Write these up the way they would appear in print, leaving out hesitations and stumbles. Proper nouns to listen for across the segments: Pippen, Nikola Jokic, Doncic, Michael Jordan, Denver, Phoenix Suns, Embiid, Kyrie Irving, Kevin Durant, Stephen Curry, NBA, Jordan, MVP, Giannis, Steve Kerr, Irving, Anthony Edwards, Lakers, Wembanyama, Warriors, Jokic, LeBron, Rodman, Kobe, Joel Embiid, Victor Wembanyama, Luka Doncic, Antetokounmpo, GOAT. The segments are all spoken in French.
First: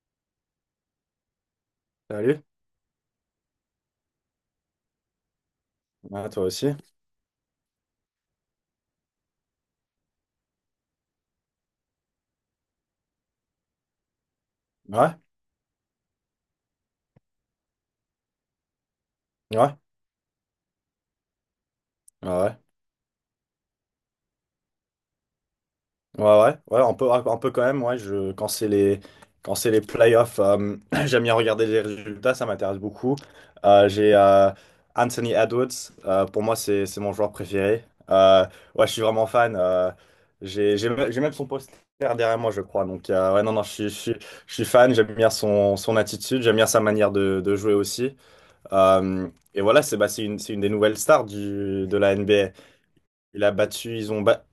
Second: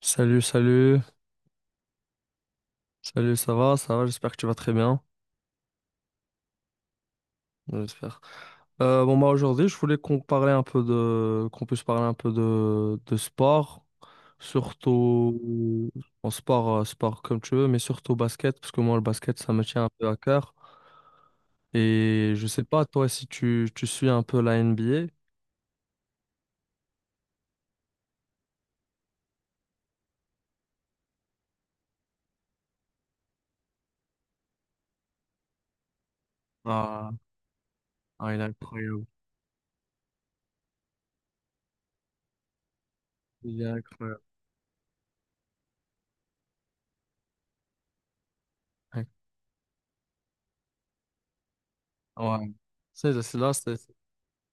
Salut, salut, Salut. salut, ça va, j'espère que tu vas très bien, Ah, toi aussi. j'espère. Bon, bah aujourd'hui, je voulais qu'on puisse parler un peu de sport, Ouais, surtout en sport, sport comme tu veux, mais surtout basket, parce que moi, le basket, ça me ouais, tient un peu à cœur. ouais, Et je ouais, sais pas, toi, si tu suis un peu la NBA. ouais, ouais, ouais, un peu quand même. Ouais, quand c'est les playoffs, j'aime bien regarder les résultats, ça m'intéresse beaucoup. J'ai Anthony Edwards, pour moi, c'est Ah, mon joueur préféré. ah, il est Euh, ouais, je suis incroyable. vraiment fan. J'ai même son poster derrière moi, je crois. Donc, ouais, non, Il non, est je suis, je suis, incroyable. je suis fan, j'aime bien son attitude, j'aime bien sa manière de jouer aussi. Euh, et voilà, c'est une des nouvelles stars du, de la NBA. Ouais. C'est Il a là, c'est battu, ils ont, ba-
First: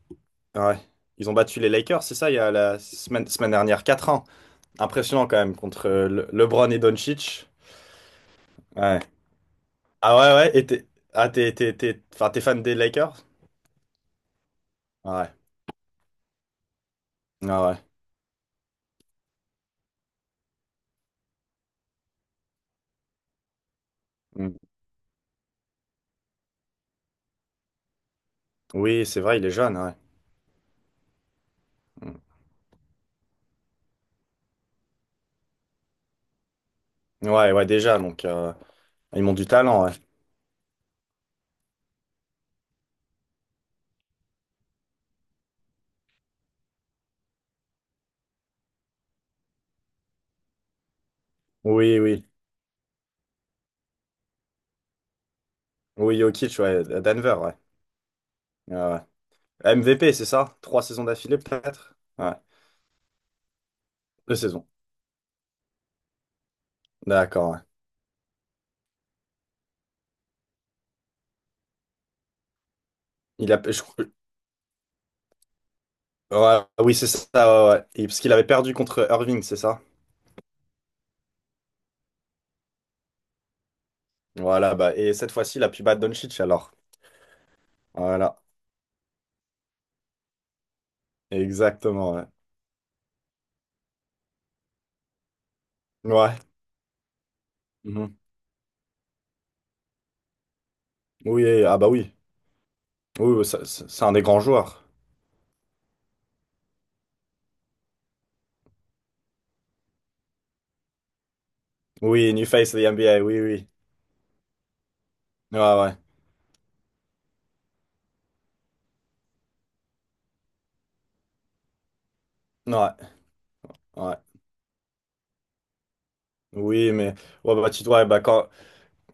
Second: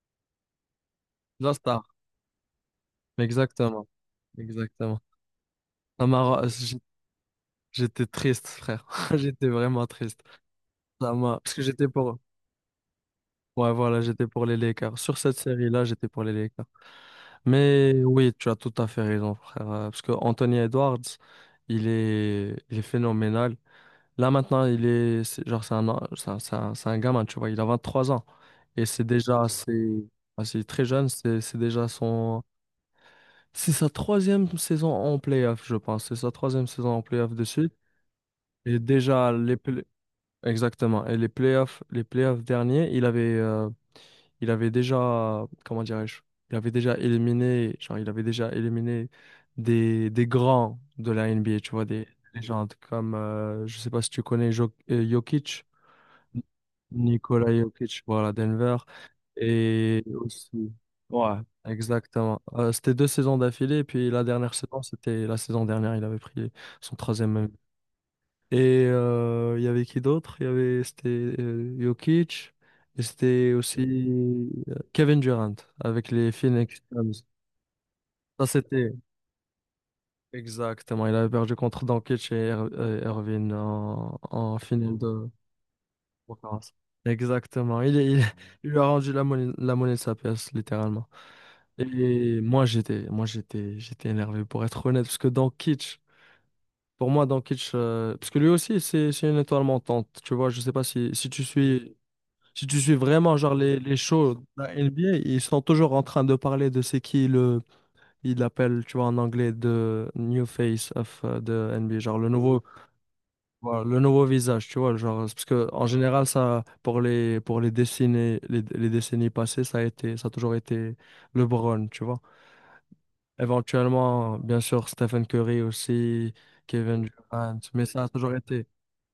Ouais. Ils ont la battu les star. Lakers, c'est ça, il y a semaine dernière, Exactement. 4 ans. Exactement. Impressionnant quand même contre Ça m'a ra- LeBron et Doncic. J'étais triste, frère. Ouais. J'étais vraiment Ah triste. ouais, ouais, et t'es ah, t'es, Parce que t'es, j'étais t'es- pour... enfin, t'es fan des Lakers? Ouais, voilà, j'étais pour les Lakers. Sur Ah cette série-là, j'étais pour les Lakers. ouais, ah ouais. Mais oui, tu as tout à fait raison, frère. Parce que Anthony Edwards, il est phénoménal. Là, Mm. maintenant, il est... c'est- Genre, c'est un... an- c'est un... c'est un c'est un gamin, tu vois. Il a 23 ans. Et c'est Oui, c'est vrai, déjà il est jeune, ouais. assez... assez très jeune. C'est déjà son... C'est sa troisième saison en playoff, je pense. C'est sa troisième saison en Mm. playoff de Ouais, ouais, suite. déjà, donc Et ils déjà, ont du les, pla- talent, ouais. Exactement. Et les playoffs derniers, il avait déjà, comment dirais-je, il avait déjà éliminé des grands de la NBA, tu vois, Oui, des oui. légendes comme, je sais pas si tu connais Jokic, Oui, Jokic, ouais, à Denver, Nikola ouais. Jokic, voilà, Denver, Ah ouais. et MVP, c'est ça? aussi, 3 saisons ouais, d'affilée, peut-être? Ouais, exactement. C'était deux saisons d'affilée, et puis la deux dernière saisons. saison, c'était la saison dernière, il avait pris son troisième D'accord, ouais. et il y avait qui d'autre? C'était Jokic, et Il c'était a... je- aussi Kevin Durant avec les Ouais, Phoenix oui, c'est Suns. ça, ouais, ouais. Et parce qu'il avait Ça, perdu c'était contre Irving, c'est ça? Exactement. Il avait perdu contre Doncic et Irving en Voilà, bah, finale et de cette fois-ci, il a pu battre Doncic alors. conférence. Exactement. Voilà, Il lui a rendu la monnaie de sa pièce, littéralement. exactement, ouais. Et moi, j'étais énervé, pour être honnête, parce que Doncic, Ouais. pour moi, Doncic, Mhm. parce que lui aussi, c'est une étoile montante. Tu vois, je sais pas Oui, ah bah oui. si tu suis Oui, vraiment oui, genre les, les c'est un des shows grands de la joueurs. NBA, ils sont toujours en train de parler de c'est qui le ils l'appellent, tu vois, en anglais, de new face of the NBA, genre le Oui, new nouveau face de the NBA, oui, oui. voilà, le nouveau visage, tu vois, genre parce Ouais, que en ouais. général ça pour les décennies passées, ça a toujours été LeBron, tu vois. Ouais, ouais. Éventuellement, bien sûr, Stephen Curry aussi, Oui, Kevin mais ouais, Durant, bah, mais tu ça ouais, a bah, toujours quand été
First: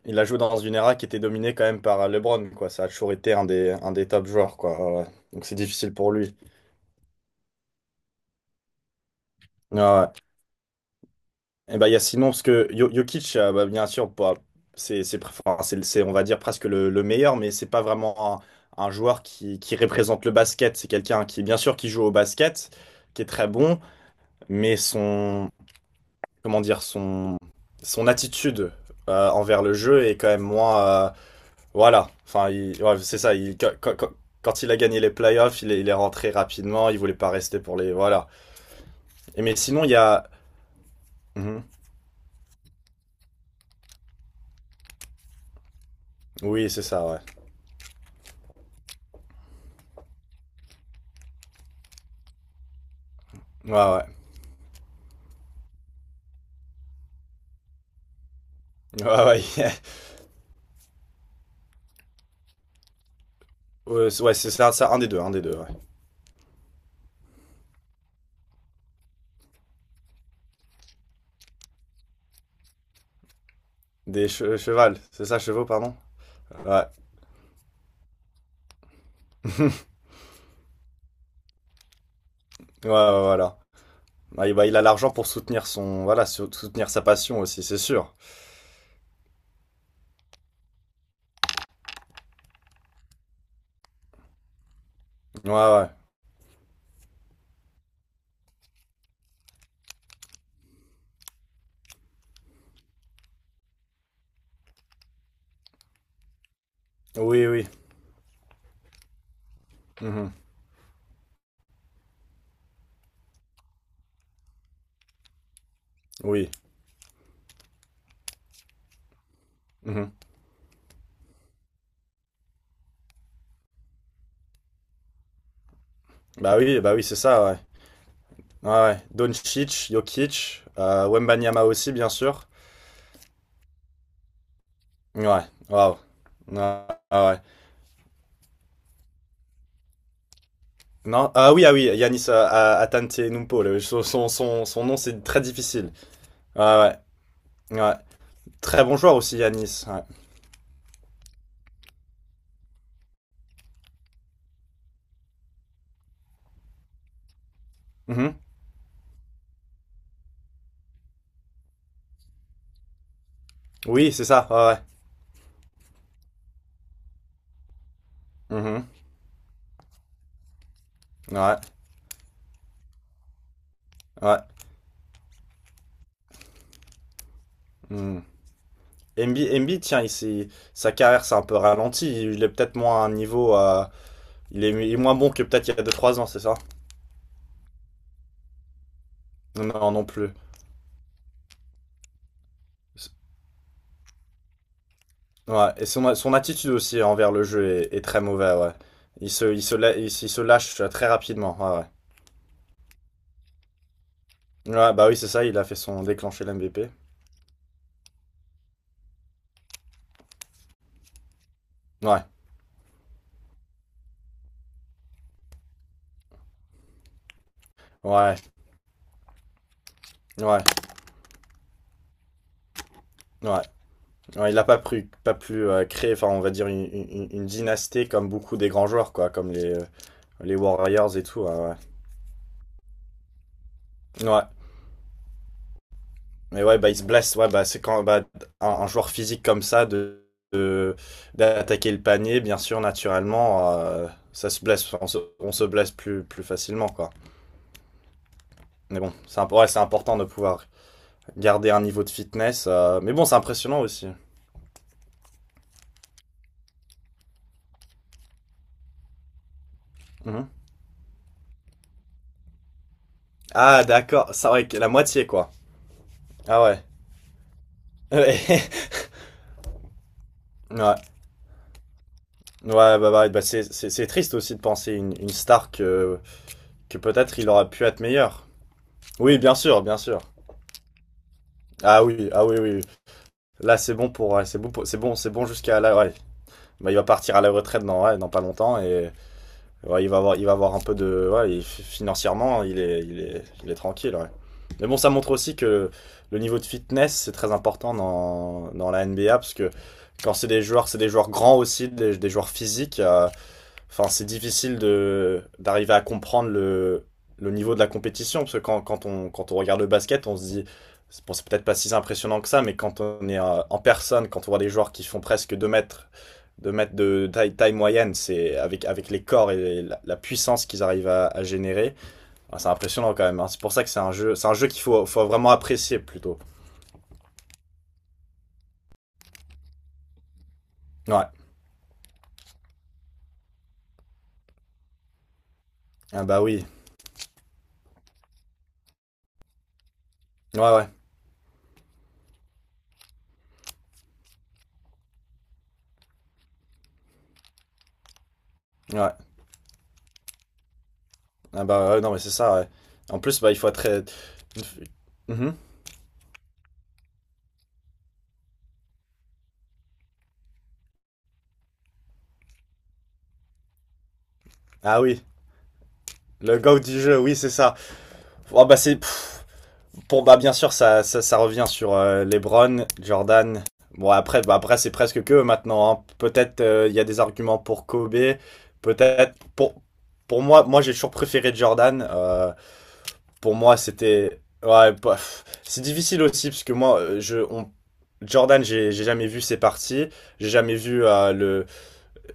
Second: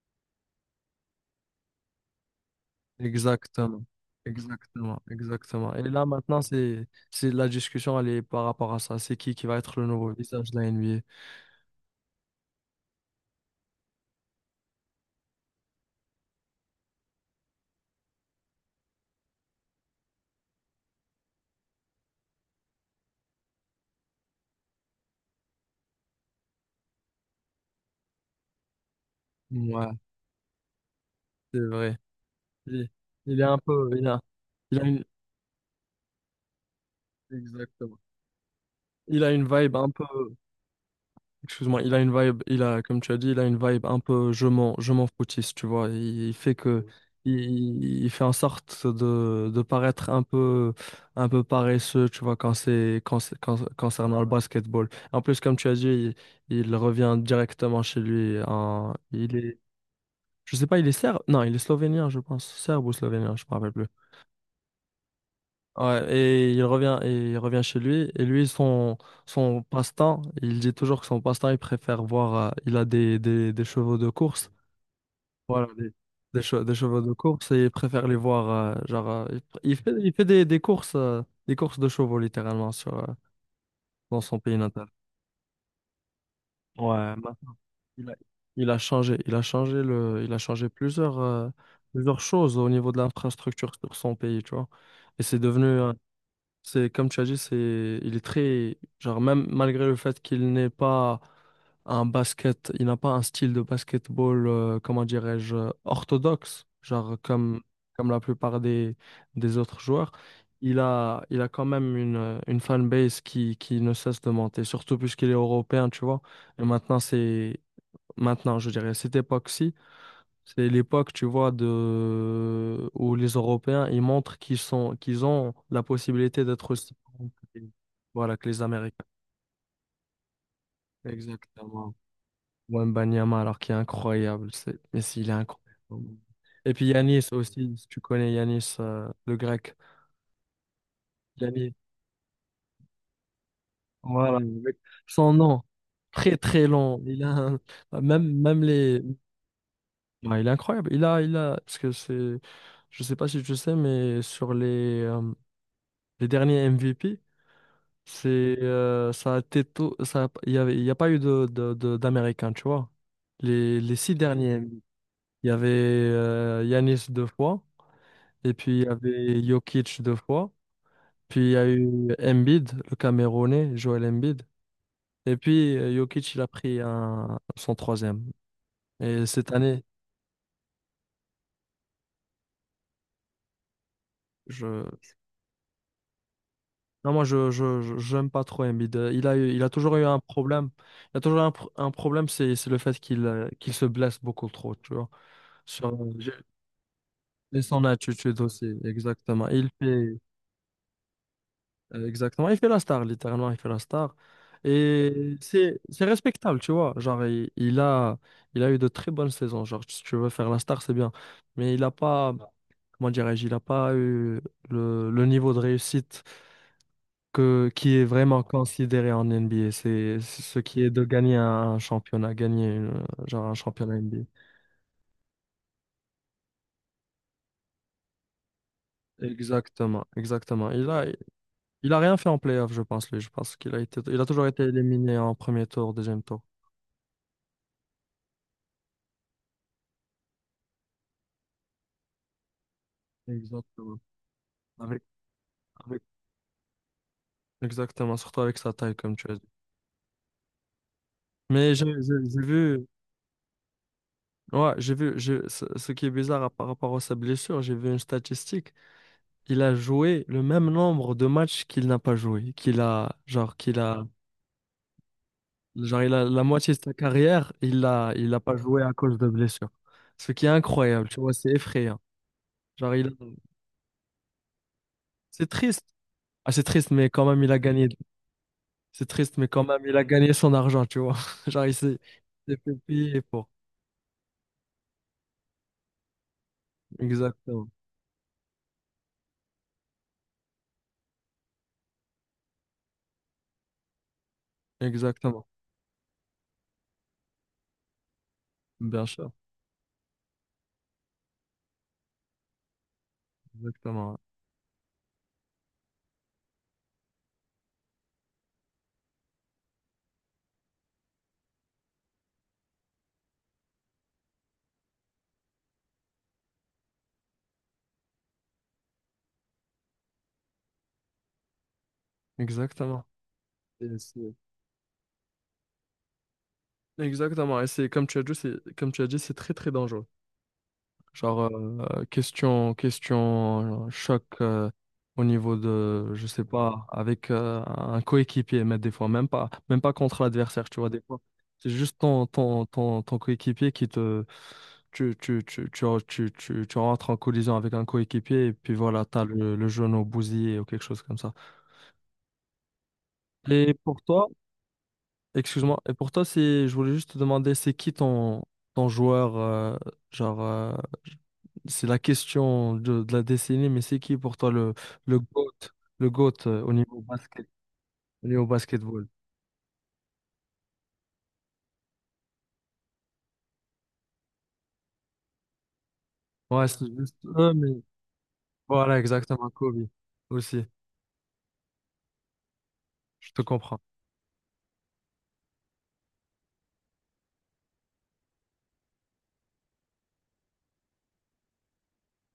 il a joué dans une era qui était dominée quand même par LeBron, quoi. Ça a toujours été un des, Exactement, un des top joueurs, quoi. Ouais, exactement, ouais. Donc c'est exactement. Et difficile là pour lui. maintenant, c'est la discussion, elle est par rapport à ça. C'est qui va être Ouais, le ouais. nouveau visage de la NBA? Eh ben, il y a Simon, parce que Jokic, bah, bien sûr, enfin, c'est, on va dire presque le meilleur, mais c'est pas vraiment un joueur qui représente le basket. C'est quelqu'un qui, bien sûr, qui joue au basket, qui est très bon, mais comment dire, son attitude envers le Ouais, jeu est quand même moins, c'est vrai. voilà. Enfin, Il, ouais, c'est ça. il est un peu, Quand il a il a gagné une, les playoffs, il est rentré rapidement. Il voulait pas rester pour les, exactement. voilà. Il a Et une mais vibe sinon, un il y peu. a. Mhm. Excuse-moi, il a une vibe, il a, comme tu as dit, il a une vibe un peu je m'en foutiste, tu vois. Il fait Oui, c'est que, ça, ouais. il fait en sorte de paraître un peu paresseux, tu vois, Ouais, ouais. concernant le basketball. En plus, comme tu as dit, il revient directement chez lui. Ouais, Il ouais. est, je sais pas, il est serbe? Non, il est slovénien, je pense. Serbe ou slovénien, je me rappelle plus. Ouais, c'est ça, ça, un des deux, ouais. Ouais, et il revient chez lui. Et lui, son passe-temps, il dit toujours que son passe-temps, il préfère voir. Il a des chevaux de Des course. Chevals, c'est ça, chevaux, Voilà, pardon? Des Ouais. chevaux de course. Et il préfère les voir. Il fait, des courses, des courses de chevaux, littéralement, Ouais, ouais, voilà. dans son Ouais, pays bah, il a natal. l'argent pour soutenir voilà, soutenir sa Ouais, passion maintenant, aussi, c'est il sûr. a, il a changé. Il a changé plusieurs, plusieurs choses au niveau de l'infrastructure sur son pays, tu vois. Et c'est Ouais, ouais. devenu. C'est comme tu as dit, c'est il est très genre même malgré le fait qu'il n'est pas un basket, il n'a pas un style de basketball comment dirais-je orthodoxe, genre Oui, comme oui. comme la plupart des autres joueurs, Mhm. il a quand même une fanbase qui ne cesse de monter, surtout puisqu'il est européen, tu vois. Oui. Et maintenant je dirais à cette époque-ci Mhm. c'est l'époque, tu vois, de... où les Européens, ils montrent qu'ils sont, qu'ils ont la possibilité d'être aussi Bah oui, c'est grands ça, ouais. Voilà, que les Ouais, ouais. Américains. Doncic, Jokic, Wembanyama aussi, Exactement. bien sûr. Wembanyama, alors qu'il est incroyable. C'est... Mais s'il est Ouais, waouh. incroyable. Et puis Ah Yanis ah ouais. aussi, si tu connais Yanis, le grec. Non, ah oui, Yanis, ah oui, Yanis Antetokounmpo, le- son, son, voilà, son, avec son nom, c'est son très nom, difficile. très très Ouais, long. Ouais, ouais. Même, même Très bon les... joueur aussi, Yanis, ouais. Ouais, il est incroyable. Il a... Parce que c'est... Je sais pas si tu sais, mais sur les derniers MVP, Mhm. C'est, ça a été tout, ça, il y a pas eu d'Américains, tu vois. Les Oui, six c'est ça. derniers, Ouais, il y avait Yanis deux fois, et ouais. puis Mhm. il y avait Jokic deux fois, puis il y Ouais, a eu Embiid, le Camerounais, Joel ouais. Embiid, et puis Jokic, il a pris son Mhm. troisième. Et cette Embiid, année, tiens, sa carrière s'est un peu ralentie. Il est peut-être moins à un niveau. Il est, je, il est moins bon que peut-être il y a 2, 3 ans, c'est ça? non, moi, j'aime pas trop Embiid. Il a eu, il a Non, toujours non eu un plus. problème. Il a toujours eu un problème, c'est le fait qu'il, qu'il se blesse beaucoup trop, tu vois Ouais, et sur- son attitude aussi envers le Et jeu son est très attitude mauvaise, aussi, ouais. Exactement. Il Il se, la- fait, il se lâche très rapidement, ouais, exactement, il fait la star, littéralement, il fait la star. ouais. Ouais, bah oui, c'est Et ça, il a fait c'est, son c'est déclencher respectable, tu l'MVP. vois. Genre, il a eu de très bonnes saisons. Genre, si tu veux faire la star, c'est bien. Mais il n'a Ouais, pas, comment dirais-je, il n'a pas eu le niveau de réussite que, qui est ouais, vraiment considéré en NBA. C'est ce ouais, qui est de gagner un championnat, gagner ouais. un championnat NBA. Ouais, il n'a pas pu créer, enfin, on va dire, une dynastie comme beaucoup des grands joueurs, quoi, comme les, Exactement, Les exactement. Warriors et tout, ouais. Ouais. Il a rien fait en playoff, je pense, lui. Je pense qu'il a été, il a Ouais. toujours été éliminé en premier tour, deuxième tour. Mais ouais, bah, il se blesse. Ouais, bah, c'est quand bah, un joueur physique comme ça, de- d'attaquer le panier, bien sûr, naturellement, Exactement. Ça se blesse. Enfin, Avec, on se blesse avec- plus facilement, quoi. Exactement, surtout avec sa taille, Mais bon, comme tu as dit. Ouais, c'est important de pouvoir garder Mais un niveau de j'ai fitness. vu, Mais bon, c'est impressionnant aussi. ouais, j'ai vu, ce qui est bizarre par rapport à sa blessure, j'ai vu une statistique. Il a joué le Mhm. même nombre de matchs qu'il n'a pas joué, qu'il Ah, a, d'accord. Ça, ouais, la moitié, quoi. genre, il a la Ah moitié de ouais. sa carrière, il a pas joué à cause de blessure. Ce qui est Ouais, incroyable, tu vois, c'est effrayant. ouais, Genre, c'est triste aussi de penser une c'est star triste. Ah, c'est triste, que mais quand peut-être même, il il a aurait pu gagné être meilleur. C'est triste, Oui, mais bien quand sûr, même, il bien a sûr. gagné son argent, tu vois. Genre, il s'est Ah oui, ah il oui, s'est oui. fait Oui. payer pour. Là, ouais, c'est bon jusqu'à là. Ouais. Bah, il va partir à la Exactement. retraite ouais, dans pas longtemps et ouais, il va avoir un peu de. Ouais, financièrement, il est tranquille, ouais. Mais bon, ça montre Exactement. aussi que le niveau de fitness, c'est très important dans la Bien sûr. NBA, parce que quand c'est des joueurs grands aussi, des joueurs physiques. Enfin, Exactement. c'est difficile de d'arriver à comprendre le niveau de la compétition, parce que quand on regarde le basket, on se dit, c'est bon, c'est peut-être pas si impressionnant que ça, mais quand on est en personne, quand on voit des joueurs qui font presque 2 mètres de taille, moyenne, c'est avec les corps et la puissance qu'ils arrivent à générer. Ouais. Enfin, c'est Exactement. impressionnant quand même, hein. C'est pour ça que Et c'est- c'est un jeu qu'il faut vraiment apprécier plutôt. Exactement. Et c'est, comme tu as dit, c'est très, très dangereux. Ouais. Genre, question, choc au niveau de, Ah je bah sais oui. pas, avec un coéquipier, mais des fois, même pas contre Ouais, l'adversaire, tu ouais. vois, des fois. C'est juste ton, ton coéquipier qui te. Tu rentres en collision avec un coéquipier et puis voilà, Ouais. t'as le genou bousillé ou quelque chose comme ça. Ah bah ouais, non mais c'est ça. Ouais. En plus, bah il faut Et être pour très. toi, Mhm. Excuse-moi, et pour toi, je voulais juste te demander, c'est qui ton, joueur, genre, euh, c'est la question de la décennie, mais c'est qui pour toi Ah le oui. GOAT, le GOAT Le au go du niveau jeu, oui, basket, c'est ça. au niveau Oh, bah c'est basketball? bon, bah, bien sûr, ça revient sur LeBron, Jordan. Bon, bah, après c'est presque que eux maintenant, hein. Peut-être Ouais, c'est il y a juste des eux, arguments mais pour Kobe. voilà, Peut-être exactement, Kobe pour moi, aussi, moi j'ai toujours préféré Jordan. Je te Pour moi, comprends. c'était. Ouais, bah, pff, c'est difficile aussi parce que moi, Jordan, j'ai jamais vu ses parties. J'ai jamais vu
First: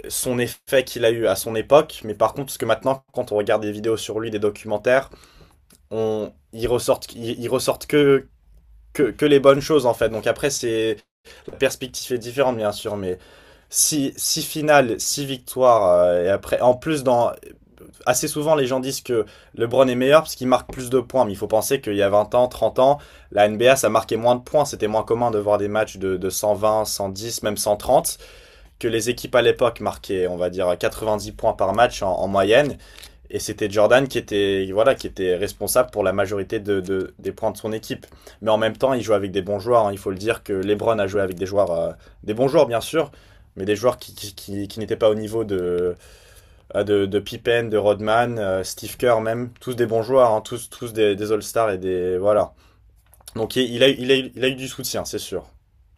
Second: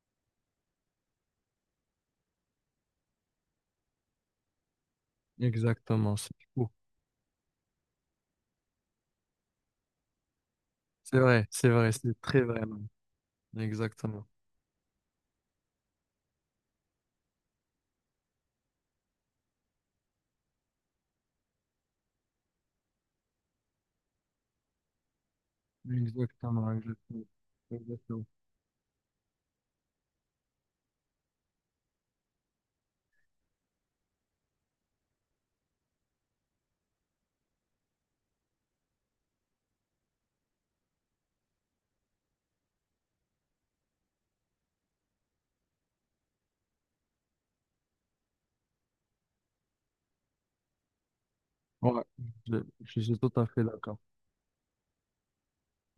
son effet qu'il a eu à son époque. Mais par contre, parce que maintenant, quand on regarde des vidéos sur lui, des documentaires, Exactement, c'est ils fou. ressortent, ils ressortent que les bonnes choses en fait. Donc après, c'est C'est vrai, la c'est vrai, perspective est c'est très différente vrai, bien même. sûr, mais Exactement. si finales, si victoires et après, en plus dans assez souvent les gens disent que LeBron est meilleur parce qu'il marque plus de points, mais il faut penser qu'il y a 20 ans, 30 ans, la NBA ça marquait moins de points, c'était moins commun de voir des matchs de cent Exactement, vingt, cent exactement. dix même 130 Exactement. que les équipes à l'époque marquaient, on va dire, 90 points par match en moyenne. Et c'était Jordan qui était, voilà, qui était responsable pour la majorité des points de son équipe. Mais en même temps, il jouait avec des bons joueurs, hein. Il faut le dire que LeBron a joué avec des joueurs, des bons joueurs bien sûr, mais des joueurs qui n'étaient pas au niveau de Pippen, de Rodman, Steve Kerr même. Tous des bons joueurs, hein, tous des All-Stars et Ouais, des. Voilà. je, je suis tout à Donc fait d'accord. Il a eu du soutien, c'est sûr.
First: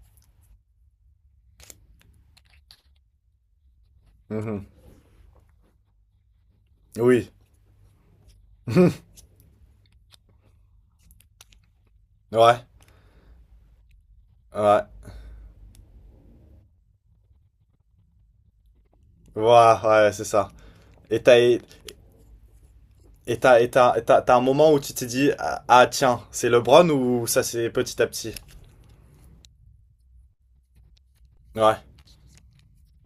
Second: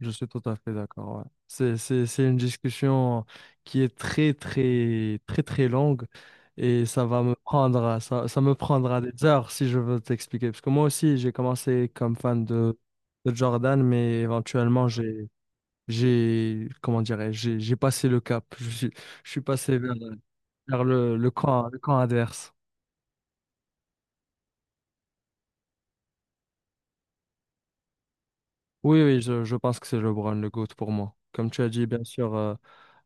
Je suis tout à fait d'accord. Ouais. C'est une discussion qui est très, Mhm. très, très, très longue et ça va Oui. me prendre, ça me prendra des heures si je veux t'expliquer. Parce que moi aussi, j'ai commencé comme fan Ouais. De Jordan, mais Ouais. éventuellement, comment dirais-je, j'ai passé le cap. Je suis Ouais, passé vers, ouais, c'est ça. vers le, Et le t'as, et camp, le camp, adverse. T'as un moment où tu t'es dit, ah ah, tiens, c'est LeBron ou ça c'est petit à petit? Oui, oui, je pense que c'est LeBron le GOAT pour moi. Comme tu as Ouais. dit, bien sûr,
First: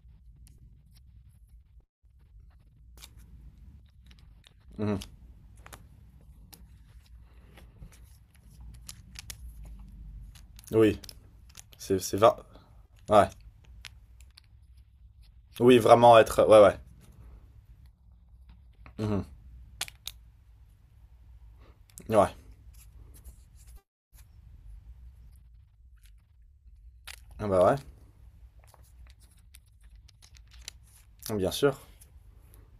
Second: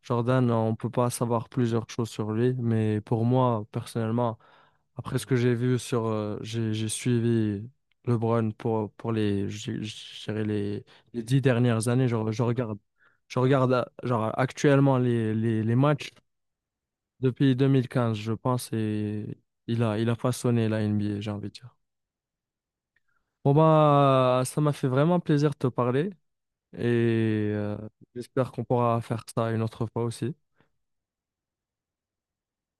Jordan, on ne peut pas savoir plusieurs choses sur lui, mais pour moi, personnellement, Mhm. après ce que j'ai vu sur, j'ai suivi LeBron pour les, je dirais les, Oui. les dix dernières C'est, années. C'est vingt- Ouais. Je regarde actuellement les Oui, matchs vraiment être. Ouais, ouais. depuis 2015, je pense, Mhm. et il a façonné la NBA, j'ai envie de dire. Ouais. Bon, bah, ça m'a fait vraiment plaisir de te parler. Et Ah bah j'espère qu'on pourra faire ça une autre fois aussi. ouais, bien sûr.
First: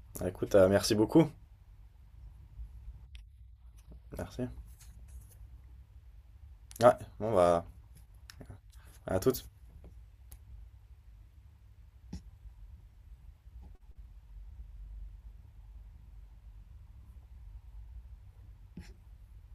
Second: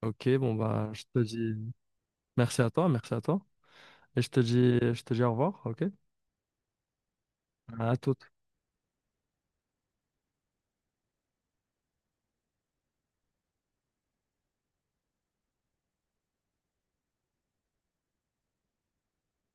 Ok, bon Écoute, bah merci je te beaucoup. dis merci à toi, merci à toi. Et Merci. Je te dis au revoir, ok? Ouais, bon bah, À toute. à toutes.